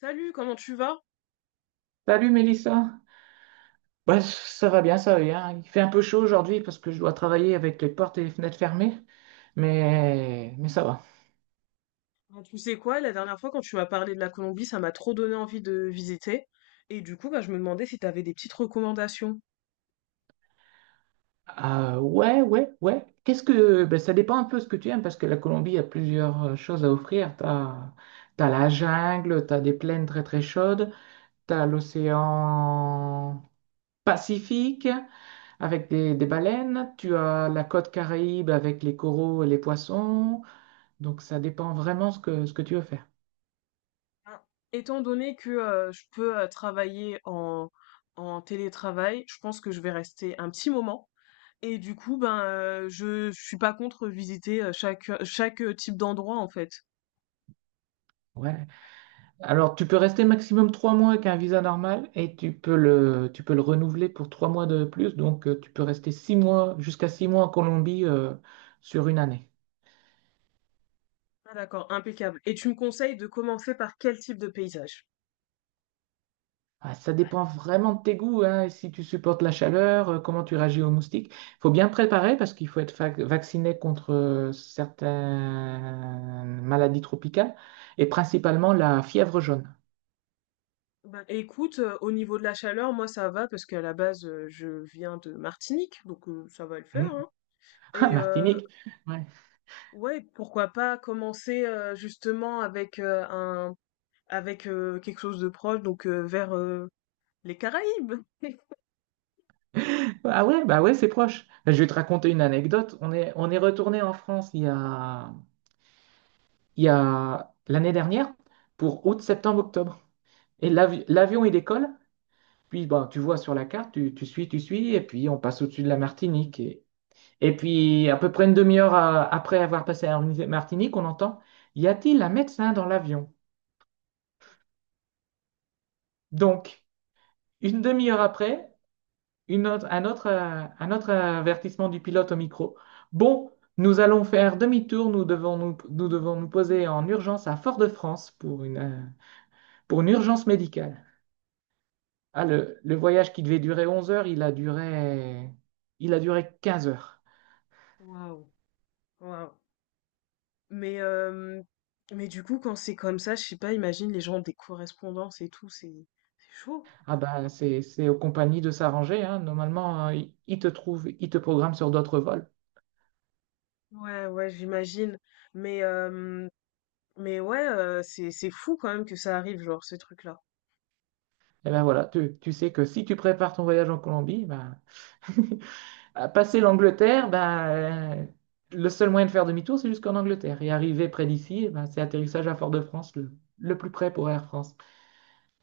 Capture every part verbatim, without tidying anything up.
Salut, comment tu vas? Salut Mélissa. Bah, ça va bien, ça va bien. Il fait un peu chaud aujourd'hui parce que je dois travailler avec les portes et les fenêtres fermées, mais, mais ça va. Bon, tu sais quoi, la dernière fois quand tu m'as parlé de la Colombie, ça m'a trop donné envie de visiter. Et du coup, bah, je me demandais si tu avais des petites recommandations. Ah, ouais, ouais, ouais. Qu'est-ce que... bah, ça dépend un peu ce que tu aimes parce que la Colombie a plusieurs euh, choses à offrir. T'as, t'as la jungle, t'as des plaines très très chaudes, t'as l'océan Pacifique avec des, des baleines, tu as la côte Caraïbe avec les coraux et les poissons. Donc ça dépend vraiment ce que, ce que tu veux faire. Ben, étant donné que euh, je peux euh, travailler en, en télétravail, je pense que je vais rester un petit moment. Et du coup, ben, euh, je, je suis pas contre visiter euh, chaque, euh, chaque euh, type d'endroit en fait. Ouais. Alors, tu peux rester maximum trois mois avec un visa normal et tu peux le, tu peux le renouveler pour trois mois de plus. Donc, euh, tu peux rester six mois, jusqu'à six mois en Colombie euh, sur une année. Ah, d'accord, impeccable. Et tu me conseilles de commencer par quel type de paysage? Ah, ça dépend vraiment de tes goûts, hein, et si tu supportes la chaleur, euh, comment tu réagis aux moustiques. Il faut bien préparer parce qu'il faut être fac- vacciné contre euh, certaines maladies tropicales et principalement la fièvre jaune. Bah, écoute, euh, au niveau de la chaleur, moi ça va parce qu'à la base euh, je viens de Martinique, donc euh, ça va le Hmm. faire, hein. Ah, Et euh, Martinique. ouais, pourquoi pas commencer euh, justement avec euh, un avec euh, quelque chose de proche, donc euh, vers euh, les Caraïbes. Ah ouais, bah ouais, c'est proche. Bah, je vais te raconter une anecdote. On est, on est retourné en France il y a, il y a l'année dernière pour août, septembre, octobre. Et l'avi- l'avion, il décolle. Puis bon, tu vois sur la carte, tu, tu suis, tu suis, et puis on passe au-dessus de la Martinique. Et, et puis à peu près une demi-heure euh, après avoir passé la Martinique, on entend, y a-t-il un médecin dans l'avion? Donc, une demi-heure après, une autre- un autre, euh, un autre avertissement du pilote au micro. Bon, nous allons faire demi-tour, nous devons nous, nous devons nous poser en urgence à Fort-de-France pour une, euh, pour une urgence médicale. Ah, le, le voyage qui devait durer onze heures, il a duré, il a duré 15 heures. Waouh. Waouh. Mais euh, mais du coup quand c'est comme ça, je sais pas, imagine les gens ont des correspondances et tout, c'est c'est chaud. Ah ben, c'est, c'est aux compagnies de s'arranger, hein. Normalement, euh, ils ils te trouvent, ils te programment sur d'autres vols. Ouais, ouais, j'imagine. Mais euh, mais ouais, euh, c'est c'est fou quand même que ça arrive, genre ces trucs-là. Et ben voilà, tu, tu sais que si tu prépares ton voyage en Colombie, ben, à passer l'Angleterre, ben, le seul moyen de faire demi-tour, c'est jusqu'en Angleterre. Et arriver près d'ici, ben, c'est atterrissage à Fort-de-France, le, le plus près pour Air France.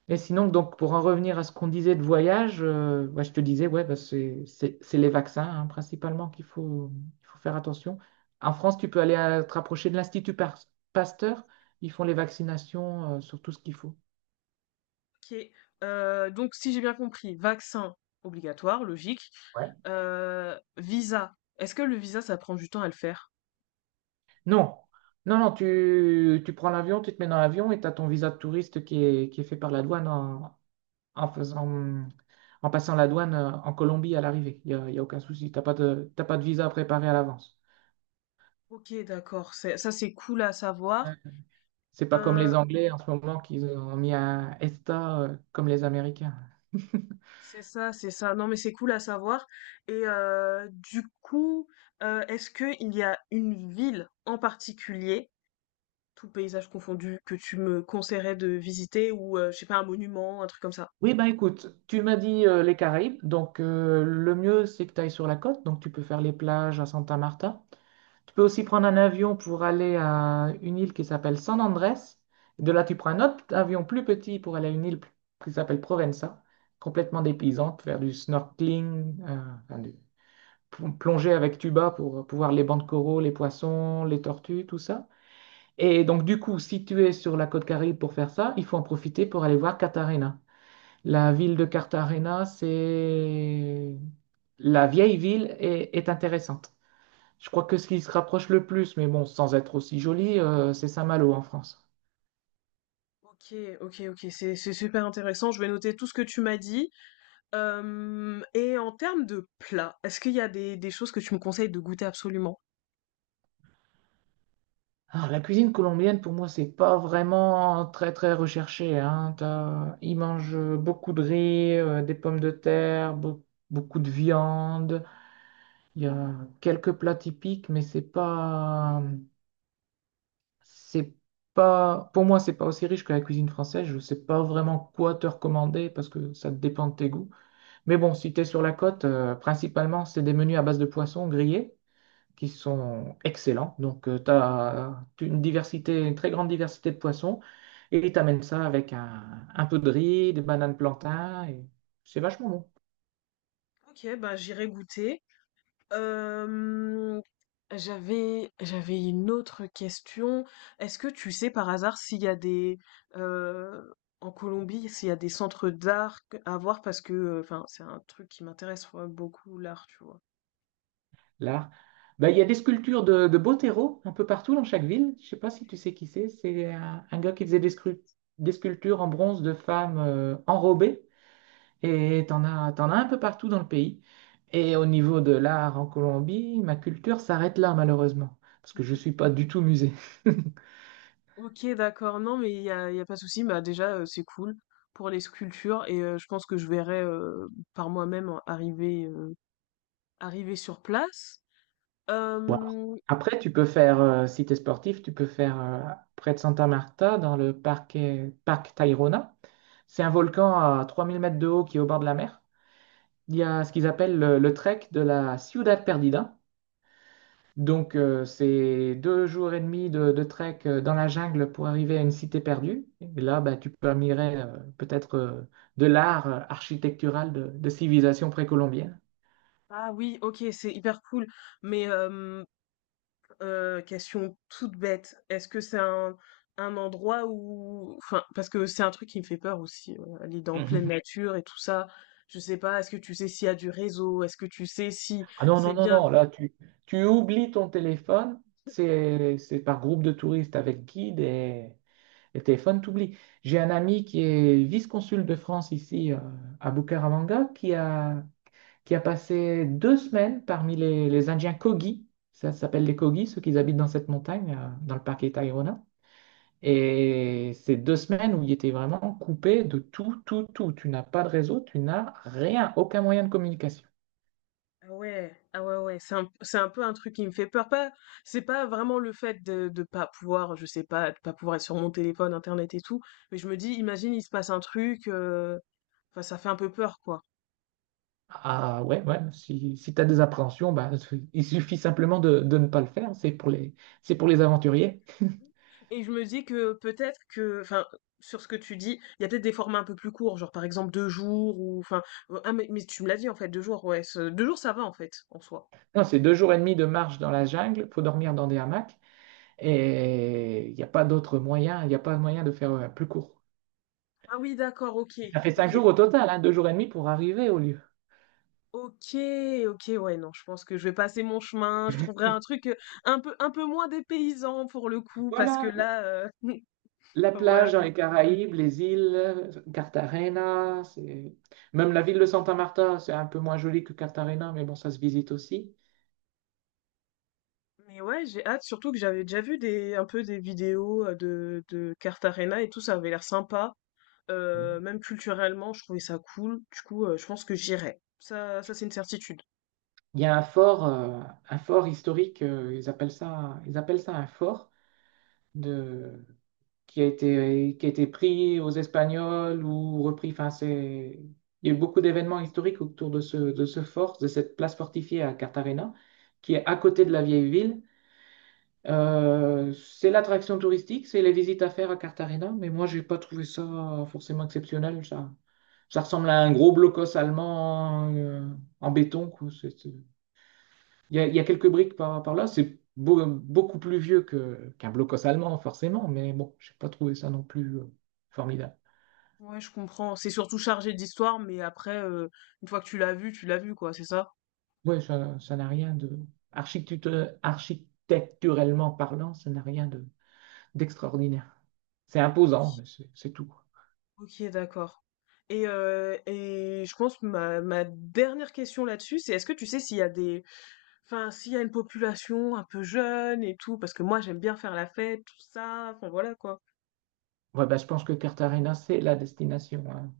Et sinon, donc, pour en revenir à ce qu'on disait de voyage, euh, ouais, je te disais, ouais, ben, c'est c'est- c'est les vaccins, hein, principalement, qu'il faut, il faut faire attention. En France, tu peux aller euh, te rapprocher de l'Institut Par- Pasteur. Ils font les vaccinations, euh, sur tout ce qu'il faut. OK, heu, donc si j'ai bien compris, vaccin obligatoire, logique. Ouais. Heu, visa, est-ce que le visa, ça prend du temps à le faire? Non, non, non, tu, tu prends l'avion, tu te mets dans l'avion et tu as ton visa de touriste qui est, qui est fait par la douane en, en faisant, en passant la douane euh, en Colombie à l'arrivée. Il n'y a, y a aucun souci. T'as pas de, t'as pas de visa à préparer à l'avance. OK, d'accord, c'est ça, c'est cool à Ouais. savoir. C'est pas comme Euh, les Anglais en ce moment qu'ils ont mis un ESTA euh, comme les Américains. C'est ça, c'est ça. Non, mais c'est cool à savoir. Et euh, du coup, euh, est-ce qu'il y a une ville en particulier, tout paysage confondu, que tu me conseillerais de visiter ou, euh, je sais pas, un monument, un truc comme ça? Oui, ben écoute, tu m'as dit euh, les Caraïbes, donc euh, le mieux c'est que tu ailles sur la côte, donc tu peux faire les plages à Santa Marta. Tu peux aussi prendre un avion pour aller à une île qui s'appelle San Andrés. De là, tu prends un autre avion plus petit pour aller à une île p- qui s'appelle Provenza, complètement dépaysante, faire du snorkeling, euh, enfin, du- pl- plonger avec tuba pour pouvoir les bancs de coraux, les poissons, les tortues, tout ça. Et donc, du coup, si tu es sur la côte Caraïbe pour faire ça, il faut en profiter pour aller voir Cartagena. La ville de Cartagena, c'est... La vieille ville est est intéressante. Je crois que ce qui se rapproche le plus, mais bon, sans être aussi joli, euh, c'est Saint-Malo en France. Ok, ok, ok, c'est c'est super intéressant. Je vais noter tout ce que tu m'as dit. Euh, et en termes de plats, est-ce qu'il y a des, des choses que tu me conseilles de goûter absolument? Alors, la cuisine colombienne, pour moi, c'est pas vraiment très très recherché, hein. T'as- Ils mangent beaucoup de riz, euh, des pommes de terre, beau- beaucoup de viande. Il y a quelques plats typiques, mais c'est pas C'est pas, pour moi, c'est pas aussi riche que la cuisine française. Je sais pas vraiment quoi te recommander parce que ça dépend de tes goûts. Mais bon, si tu es sur la côte, euh, principalement, c'est des menus à base de poissons grillés qui sont excellents. Donc, tu as une diversité, une très grande diversité de poissons et tu amènes ça avec un, un peu de riz, des bananes plantains et c'est vachement bon. Ok, ben j'irai goûter. Hem, j'avais j'avais une autre question. Est-ce que tu sais par hasard s'il y a des heu, en Colombie, s'il y a des centres d'art à voir? Parce que, enfin, c'est un truc qui m'intéresse, ouais, beaucoup l'art, tu vois? L'art. Bah, il y a des sculptures de, de Botero un peu partout dans chaque ville. Je sais pas si tu sais qui c'est. C'est un, un gars qui faisait des, scru- des sculptures en bronze de femmes euh, enrobées. Et t'en as, t'en as un peu partout dans le pays. Et au niveau de l'art en Colombie, ma culture s'arrête là, malheureusement. Parce que je suis pas du tout musée. OK, d'accord. Non, mais il y a il y a pas de souci. Bah, déjà, heu, c'est cool pour les sculptures et heu, je pense que je verrai, heu, par moi-même arriver, heu, arriver sur place. Voilà. Hem, Après, tu peux faire, euh, si tu es sportif, tu peux faire euh, près de Santa Marta, dans le parc, parc Tayrona. C'est un volcan à trois mille mètres de haut qui est au bord de la mer. Il y a ce qu'ils appellent le, le trek de la Ciudad Perdida. Donc, euh, c'est deux jours et demi de, de trek euh, dans la jungle pour arriver à une cité perdue. Et là, bah, tu peux admirer euh, peut-être euh, de l'art euh, architectural de, de civilisation précolombienne. ah oui, OK, c'est hyper cool, mais hem heu, question toute bête, est-ce que c'est un un endroit où enfin, parce que c'est un truc qui me fait peur aussi, heu, aller dans pleine Mmh. Mhm. nature et tout ça. Je sais pas, est-ce que tu sais s'il y a du réseau? Est-ce que tu sais si Ah non, c'est non, non, bien non, là, tu, tu oublies ton téléphone. C'est, c'est par groupe de touristes avec guide et, et téléphone, t'oublies. J'ai un ami qui est vice-consul de France ici euh, à Bucaramanga qui a qui a passé deux semaines parmi les, les Indiens Kogi. Ça s'appelle les Kogi, ceux qui habitent dans cette montagne, euh, dans le parc Tayrona. Et c'est deux semaines où il était vraiment coupé de tout, tout, tout. Tu n'as pas de réseau, tu n'as rien, aucun moyen de communication. ah ouais, ah ouais, ouais, c'est un c'est un peu un truc qui me fait peur. Pas c'est pas vraiment le fait de de pas pouvoir, je sais pas, de pas pouvoir être sur mon téléphone, internet et tout, mais je me dis: «Imagine, il se passe un truc», heu, enfin ça fait un peu peur, quoi. Ah ouais, ouais, si, si, tu as des appréhensions, bah, il suffit simplement de, de ne pas le faire. C'est pour les, c'est pour les aventuriers. Et je me dis que peut-être que, enfin, sur ce que tu dis, il y a peut-être des formats un peu plus courts, genre par exemple deux jours ou, enfin, euh, ah mais, mais tu me l'as dit en fait, deux jours, ouais, ce- deux jours ça va en fait, en soi. Non, c'est deux jours et demi de marche dans la jungle, faut dormir dans des hamacs. Et il n'y a pas d'autre moyen, il n'y a pas de moyen de faire euh, plus court. Ah oui, d'accord, ok, Ça fait ok, cinq jours au total, hein, deux jours et demi pour arriver au lieu. ok, ok, ouais, non, je pense que je vais passer mon chemin, je trouverai un truc euh, un peu, un peu moins dépaysant pour le coup, parce que Voilà, la là, euh, la voilà plage dans quoi. les Caraïbes, les îles, Cartagena, c'est... Même la ville de Santa Marta, c'est un peu moins joli que Cartagena, mais bon, ça se visite aussi. Mais ouais, j'ai hâte, surtout que j'avais déjà vu des, un peu des vidéos euh, de, de Carte Arena et tout, ça avait l'air sympa. Heu, Mm. même culturellement, je trouvais ça cool. Du coup, heu, je pense que j'irai. Ça ça, c'est une certitude. Il y a un fort, euh, un fort historique, euh, ils appellent ça, ils appellent ça un fort de... qui a été, qui a été pris aux Espagnols ou repris. Enfin, c'est... Il y a eu beaucoup d'événements historiques autour de ce, de ce, fort, de cette place fortifiée à Cartagena, qui est à côté de la vieille ville. Euh, c'est l'attraction touristique, c'est les visites à faire à Cartagena, mais moi, j'ai pas trouvé ça forcément exceptionnel. Ça, ça ressemble à un gros blocos allemand euh, en béton, quoi. C'est- c'est- Il y a, il y a quelques briques par, par là. C'est beau- beaucoup plus vieux que, qu'un blocos allemand, forcément, mais bon, j'ai pas trouvé ça non plus euh, formidable. Ouais, je comprends. C'est surtout chargé d'histoire, mais après, heu, une fois que tu l'as vu, tu l'as vu, quoi, c'est ça? Ouais, ça, ça n'a rien de... architectu- Architecturellement parlant, ça n'a rien de d'extraordinaire. C'est imposant, mais OK. c'est c'est tout. OK, d'accord. Et heu et je pense que ma ma dernière question là-dessus, c'est est-ce que tu sais s'il y a des enfin, s'il y a une population un peu jeune et tout? Parce que moi, j'aime bien faire la fête, tout ça, enfin, voilà, quoi. Ouais, bah, je pense que Cartagena, c'est la destination, hein.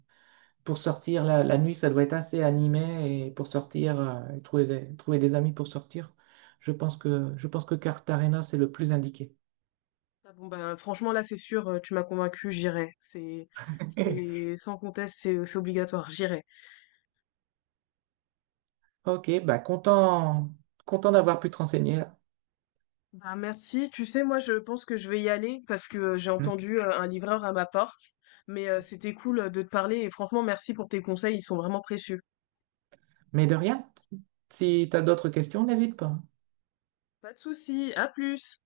Pour sortir la, la nuit, ça doit être assez animé et pour sortir, euh, et trouver des, trouver des amis pour sortir, je pense que, je pense que Cartagena, c'est le plus indiqué. Ah bon, ben, franchement, là, c'est sûr, heu, tu m'as convaincu j'irai. C'est c'est sans conteste, c'est c'est obligatoire, j'irai. Ok, bah content, content d'avoir pu te renseigner, là. Bah, merci. Tu sais, moi, je pense que je vais y aller parce que euh, j'ai Mm. entendu euh, un livreur à ma porte. Mais euh, c'était cool euh, de te parler et franchement, merci pour tes conseils, ils sont vraiment précieux. Mais de rien, si tu as d'autres questions, n'hésite pas. Pas de souci, à plus.